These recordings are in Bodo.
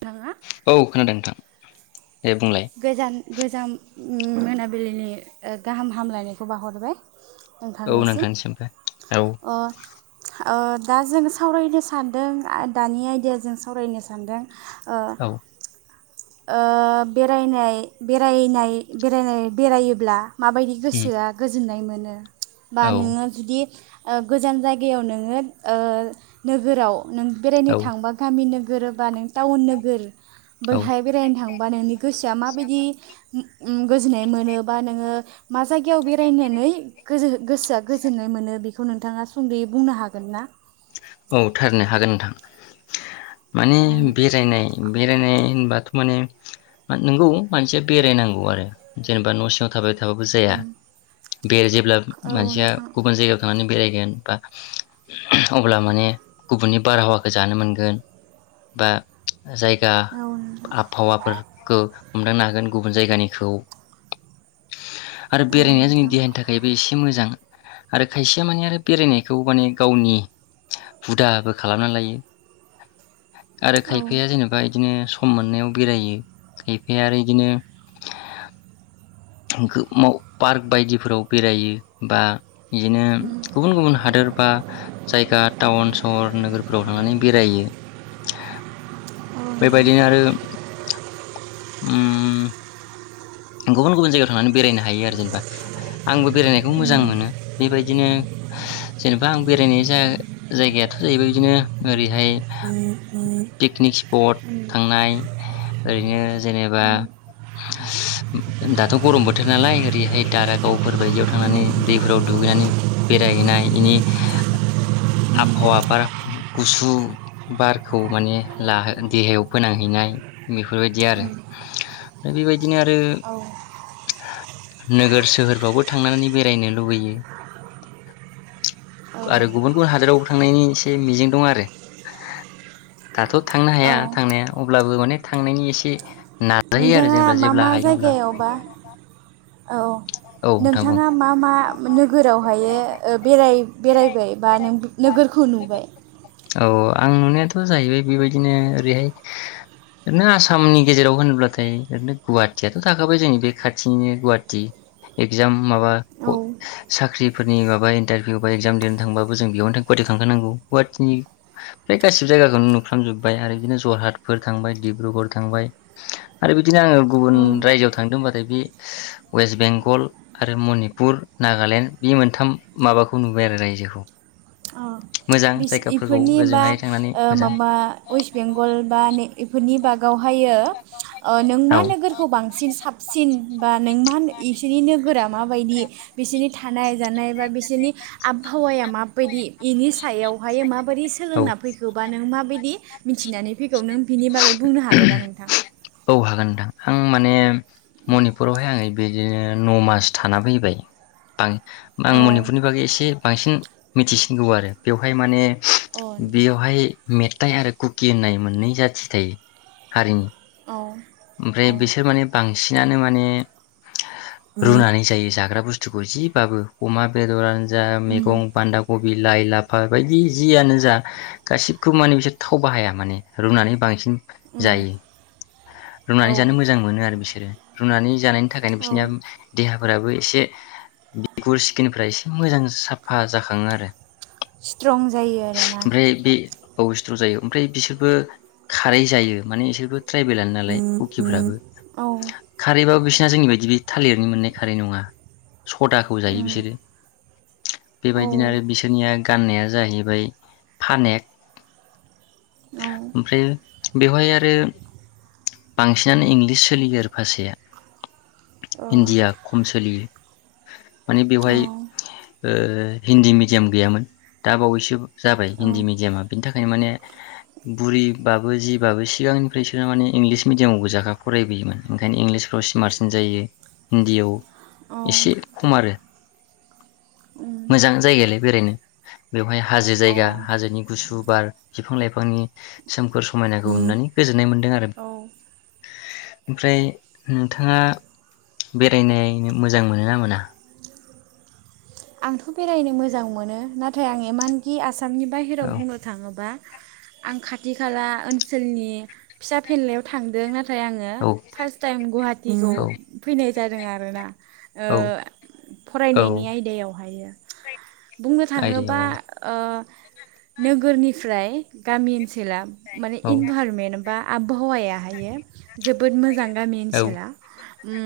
दा औ खोनादों नोंथां दे बुंलाय गोजान गोजाम मोनाबिलिनि ओ गाहाम हामलायनायखौ बाउहरबाय औ नोंथांनिसिम नोंथांनिसिमबो औ अ ओ दा जों सावरायनो सानदों दानि आयदाया जों सावरायनो सानदों ओ औ ओ बेरायनाय बेरायनाय बेरायनाय बेरायोब्ला माबायदि उम गोसोआ गोजोननाय मोनो बिदिनो बा औ नोङो जुदि ओ गोजान जायगायाव नोङो ओ नोगोराव नों बेरायनो औ थांबा गामिनो नोगोरोबा नों टाउन नोगोर औ आाहाय बेरायनो थांबा नोंनि गोसोआ माबायदि गोजोननाय मोनोबा नोङो मा जायगायाव बेरायनानै गोसोआ गोजोननाय मोनो बे बेखौ नोंथाङा सुंद'यै बुंनो हागोन ना? औ थारनो हागोन नोंथां माने बेरायनाय बेरायनाय होनबा माने मानसिया बेरायनांगौ आरो जेनेबा न' सिङाव थाबाय था थाबो जाया बे जेब्ला औ मानसिया नोंथां गुबुन जायगायाव थांनानै बेरायगोन बा [inaudible] अब्ला माने गुबुननि बारहावाखौ जानो मोनगोन बा जायगा औ नोंथां आबहावाफोरखौ हमदांनो हागोन गुबुन जायगानिखौ आरो औ बेरायनाया जोंनि नोंथां देहानि थाखायबो एसे मोजां । आरो खायसेया माने आरो बेरायनायखौ माने गावनि हुदाबो खालामना लायो । आरो औ खायफाया जेनेबा बिदिनो सम मोननायाव बेरायो खायफाया आरो इदिनो पार्क बायदिफोराव बेरायो बा बिदिनो गुबुन गुबुन हादोर बा ओ टाउन सहर नोगोरफोराव थांनानै बेरायो । बेबायदिनो आरो उम गुबुन गुबुन जायगायाव थांनानै बेरायनो हायो आरो जेनेबा आंबो बेरायनायखौ मोजां मोनो बेबायदिनो जेनेबा आं बेरायनाय जाय-जायगायाथ' जाहैबाय बिदिनो ओरैहाय पिकनिक स्पट थांनाय ओरैनो जेनेबा उम, दाथ' गरम बोथोर नालाय ओरैहाय दारागावफोर बायदियाव थांनानै दैफोराव दुगैनानै बेरायहैनाय बेनि आबहावा बार गुसु बारखौ माने ला देहायाव फोनांहैनाय बेफोरबायदि आरो ओफ्राय बेबायदिनो आरो औ नोगोर सोहोरफ्रावबो थांनानै बेरायनो लुबैयो औ आरो गुबुन गुबुन हादोरावबो थांनायनि एसे मिजिं दं आरो दाथ' थांनो औ हाया थांनाया अब्लाबो माने थांनायनि एसे नाजायो आरो जेनेबा जेब्ला हायो अब्ला अबा औ औ औ नोंथां बुं नोंथाङा मा मा नोगोरावहाय ओ बे-बेरायबाय बा नोगोरखौ नुबाय औ आं नुनायाथ' जाहैबाय बेबायदिनो ओरैहाय ओरैनो आसामनि गेजेराव होनोब्लाथाय ओरैनो गुवाहाटियाथ' थाखाबाय जोंनि बे खाथिनिनो गुवाहाटि एगजाम माबा औ साख्रिफोरनि माबा इन्टारभिउ बा इगजाम दिरनो थांबाबो जों बेयावनो थ' गुवाहाटि थांखानांगौ गुवाहाटिनि्र गासिबो जायगाखौनो नुफ्राजोब्बाय आरो बिदिनो जरहाटफोर थांबाय डिब्रुगड़ थांबाय आरो बिदिनो आङो गुबुन औ रायजोआव थांदों होनबाथाय बे वेस्ट बेंगल बेंगल आरो मनिपुर नागालेण्ड बे मोनथाम माबाखौ नुबाय आरो रायजोखौ मोजां बिस जायगाफोरखौ बेफोरनि ओ बा ओजोंहाय थांनानै मोजां माबा वेस्ट बेंगल बा ने बेफोरनि बागावहायो ओ नों औ मा नोगोरखौ बांसिन साबसिन बा नों मा इसोरनि नोगोराव माबायदि बिसोरनि थानाय जानाय बा बिसोरनि आबहावाया माबायदि बेनि सो सायावहाय मा मोरै सोलोंना औ फैबा नों माबे दि मिथिनानै फै खौ नों बिनि बागै बुंनो हागोन ना नोंथां औ हागोन नोंथां आं माने मनिपुरावहाय आङो बिदिनो न' मास थाना फैबाय आं आं औ मनिपुरनि बागै एसे बांसिन मिथिसिनगौ आरो बेवहाय माने औ बेयावहाय मेथाइ आरो कुकि होननाय मोननै जाथि थायो हारिनि औ ओमफ्राय बिसोर माने बांसिन बांसिनानो माने रुनानै जायो जाग्रा बुस्थु बुस्थुखौ जिबाबो अमा बेदरानो जा मैगं बान्दा कबि लाइ लाफा बायदि जियानो जा गासिखौबो माने बिसोर थाव बाहाया माने रुनानै बांसिन औ जायो औ रुनानै जानो मोजां मोनो आरो बिसोरो रुनानै जानाय थाखायनो औ बिसिनि देहा फोराबो एसे बिगुर स्किनफ्रा एसे मोजां साफा जाखाङो आरो । स्ट्रं जायो आरोना अ स्थ्रं जायो ओमफ्राय बिसोरबो खारै जायो माने बिसोरबो ट्राइ बेलानो औ नालाय कुकिफोराबो खारैबाबो दा जोंनि बायदि बे थालिरनि मोननाय खारै नङा सदाखौ जायो बिसोरो बेबायदिनो आरो बिसोरनिया गाननाया जाहैबाय फानेक ओमफ्राय बेवहाय आरो बांसिनानो इंलिस सोलियो आरो भाषाया हिन्डिया खम सोलियो माने बेवहाय ओ हिन्दी मिडियाम गैयामोन दा बावैसो । जाबाय हिन्दी मिडियामा बिनि थाखायनो माने बुरिबाबो जिबाबो सिगांनिफ्राय स बिदिनो माने इंलिस मिडियामाव गोजाखा फरायबोयोमोन ओंखायनो इंलिसफ्राव स्मार्टसिन जायो हिन्दीयाव एसे खम आरो मोजां जायगायालाय बेरायनो बेवहाय हाजो जायगा हाजोनि गुसु बार बिफां लाइ फांनि सोमखोर समायनाखौ नुनानै गोजोन नाय मोनदों आरो ओमफ्राय नोंथाङा बेरायनायनो मोजां मोनो ना मोना? आंथ' बेरायनो मोजां मोनो नाथाय आं इमानखि आस सामनि औ बाहेराव बुंनो थाङोबा आं खाथि खाला ओनसोलनि फिसा फेनलायाव थांदों ना थाय आङो औ फास टाइम गुवाहाटिखौ औ फैनाय जादों आरोना ओ औ औ फरायनायनि आयदायाव बाहायो बुंनो थाङोबा आयदायाव औ ओ नोगोरनिफ्राय गामि ओनसोला माने इनभारमेन्ट आ आबहावा आहायो जोबोद मोजां। गामि औ ओनसोला उम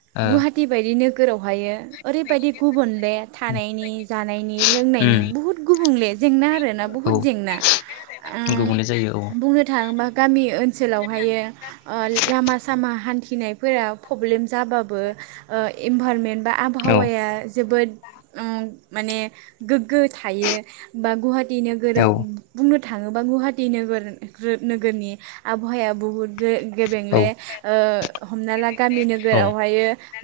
औ गुवाहाटि बायदि गोराव हायो ओरै बायदि गुबुन बे ओ थानायनि जानायनि लोंनायनि उम बुहुद गुबुंले जेंना आरोना औ बुहुद जेंना गुबुंले जायो ओम बुंनो थाङोबा गामि ओनसोलावहायो ओ लामा सामा हान्थि फिनायफोरा पब्लेम जाबाबो ओ इमभारमेन्ट बा औ आबहावाया जोबोद ओम माने गोग्गो थायो बा थि नोगोरो बु बुंनो थाङोबा गुवाहाटि नोगोर रो नोगोरनि आबहावाया बुहुद गे औ बेंले ओ हमना ला गामि औ नोगोरावहाय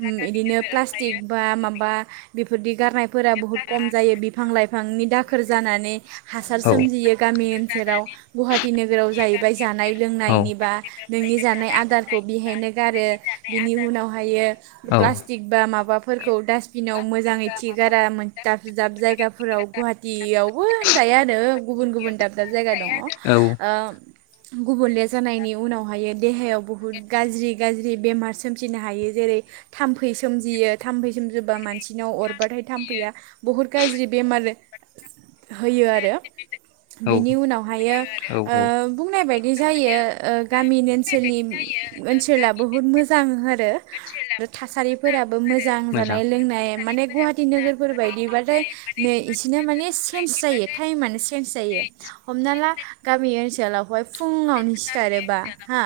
उम बिदिनो प्लास्टिक बा माबा बेफोरदि गारनायफोरा बहुत खम जायो बिफां लाइफांनि दाखोर जानानै हासार औ सोमजियो गामि ओनसोलाव गुवाहाटि नोगोराव जाहैबाय जानाय औ लोंनायनि बा नोंनि जानाय आदारखौ बेहायनो गारो बिनि उनावहायो औ प्लास्टिक बा माबाफोरखौ डास्टबिनाव मोजां मिथिया गारा दाब दाब जायगाफोराव गुवाहाटियावबो होनजायो गुबुन गुबुन दाब दाब जायगा दङ‌। औ गुबुंले जानायनि उनावहायो देहायाव बहुद गाज्रि गाज्रि बेमार सोमजिनो हायो जेरै थाम्फै सोमजियो थाम्फै सोमजिबा मान सिनाव अरबाथाय थाम्फैया बुहुत गाज्रि बेमार होयो आरो औ बिनि उनावहायो ओ औ बुंनाय बायदि बिदि जायो ओ गामिनि ओनसोलनि ओनसोला बुहुत मोजां आरो आरो थासारिफोराबो मोजां जानाय लोंनाय गुवाहाटि नोगोरफोर बायदिबाथाय नै इसेनो माने चेन्ज जायो टाइमनो चेन्ज जायो हमना ला गामि ओनसोलावहाय फुङावनो सिखारोबा हा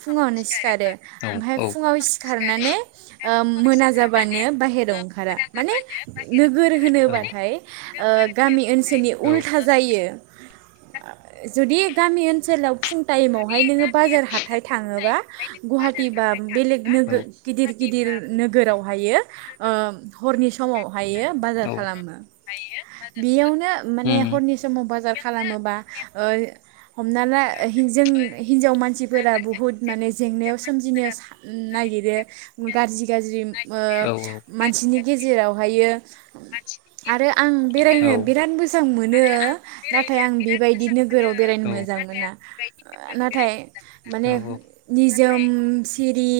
फुङावनो सिखारो औ ओमफ्राय औ फुङाव सिखारनानै ओ मोना जाबानो बाहेरायाव ओंखार ने नोगोर औ होनोबाथाय ओ गामि ओनसोलनि उल्था जायो ओ जुदि गामि ओनसोलाव फुं टाइमावहाय नोङो बाजार हाथाय थाङोबा गुवाहाटि बा बेलेग औ नोगोर गिदिर गिदिर नोगोरावहायो ओ हरनि समावहायो बाजार औ खालामो बेयावनो माने उम हरनि समाव बाजार खालामोबा ओ। हमना ला जों हिनजाव मानसिफोरा बुहुत माने जेंनायाव सो सोमजिनो नागिरो गाज्रि गाज्रि। ओ औ मानसिनि गेजेरावहायो आरो आं औ बेरायनो बिराद मोजां मोनो नों नाथाय आं बेबायदि नो गोराव बेरायनो मोजां मोना । ओ नाथाय औ माने निजोमसिन दि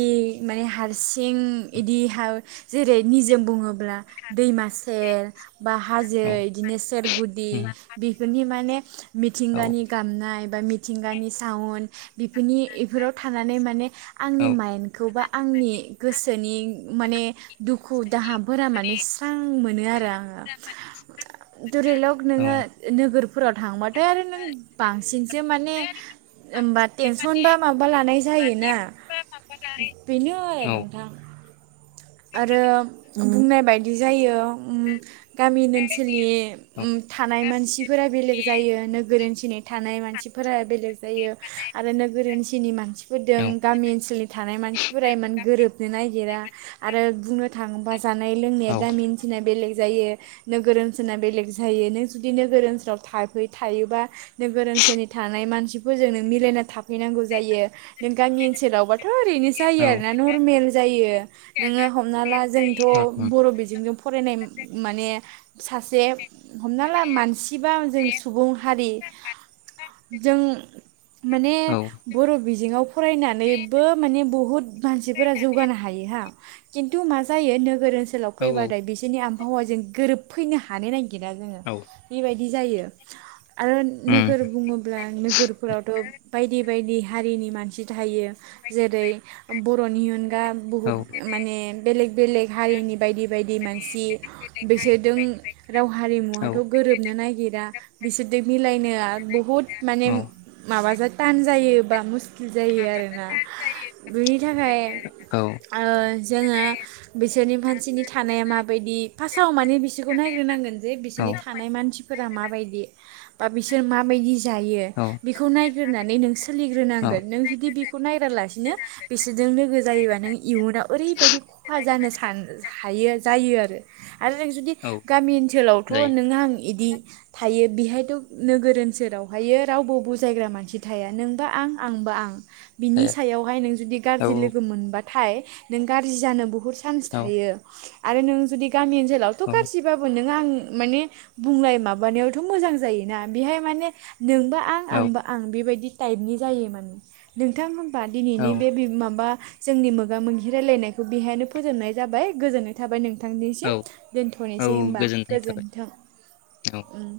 माने हारसिं इदि हा जेरै निजोम बुङोबो ब्ला दैमा सेर बा हाजो उम बिदिनो सेरगुदि बेफोरनि माने औ मिथिंगानि गामनाय बा मिथिंगानि साउन बेफोरनि इफोराव थानानै माने आंनि माइन्दखौबा आंनि गोसोनि माने दुखु दाहाफोरा माने स्रां मोनो आरो आङो । दुरिलक औ उम नोङो नोगोर फोराव थांबाथाय आरो नों बांसिन जे माने ओमबा टेनसन बा माबा लानाय जायोना बेनो औ आरो नोंथां । आरो बुंनाय बायदि जायो उम गामिनि ओनसोलनि उम थानाय मानसिफोरा बेलेग जायो नोगोर मिथिनाय थानाय मानसिफोरा बेलेग जायो आरो नोगोर ओ थिनि मानसि फोरदों गामि ओनसोलनि थानाय मानसिफोरा इमान गोरोबनो नागिरा । आरो बुंनो थाङोबा जे जानाय लोंनाया गामि ओनसोलना बेलेग जायो नोगोर ओनसोलना बेलेग जायो नों जुदि नोगोर ओनसोलाव थाफै थायोबा नोगोर ओनसोलनि थानाय मानसिफोरजों नों मिलायना थाफैनांगौ जायो नों गामि ओनसोलावबा था ओरैनो जायो आरोना नरमेल जायो । नोङो हमना ला जोंथ' बर' बिजोंजों फ फरायनाय माने सासे हमना ला मानसिबा जों सुबुं हारि जों माने औ बर' बिजोङाव फरायनानैबो माने बुहुद मानसिफोरा जौगानो हायो हा खिन्थु मा जायो नोगोर ओनसोलाव फैबाथाय बिसोरनि आबहावाजों गोरोबफैनो हानो नागिरा जोङो बेबायदि जायो आरो नोगोर बुङोब्ला नोगोरफोरावथ' बायदि बायदि हारिनि मानसि थायो जेरै बर'नि अनगा बुहुद माने बेलेग बेलेग हारिनि बायदि बायदि मानसि बिसोरजों राव हारिमुवाथ' गोरोबनो नागिरा बिसोरजों मिलायनो बुहुद माने माबा थाश जायो बा मुस्किल जायो आरोना बिनि थाखाय ओ जोङो बिसोरनि मानसिनि थानाया माबायदि फार्स्टआव माने बिसोरखौ नायग्रोनांगोन जे बिसोरनि थानाय मानसिफोरा माबायदि बा बिसोर माबायदि जायो बेखौ नायग्रोनानै नों सोलिग्रोनांगोन नों जुदि बेखौ नायग्रालासिनो बिसोरजों लोगो जायोबा नों इयुनाव ओरैबायदि खहा जानो सान हायो जायो आरो आरो नों जुदि औ गामि ओनसोलावथ' जायो नों आं इदि थायो बेहायथ' नोगोर ओनसोलावहाय रावबो बुजायग्रा मानसि थाया नोंबा आं आंबा आं बिनि थाया सायावहाय नों जुदि औ गाज्रि लोगो मोनबा थाय नों गाज्रि जानो बुहुत सान्स औ थायो आरो नों जुदि गामि ओनसोलावथ' औ गाज्रिबाबो नों आं माने बुंनाय माबानायावथ' मोजां जायोना बेहाय माने नोंबो आं औ औ आंबो आं बेबायदि टाइपनि जायो माने नोंथांमोनबा दिनैनि बे माबा जोंनि मोगा मोगि रायलायनायखौ बेहायनो फोजोबनाय जाबाय गोजोननाय थाबाय नोंथांनिसिम औ दोनथ'नोसै औ थ'नोसै होनबा गोजोननाय थाबाय गोजोन्थों औ उम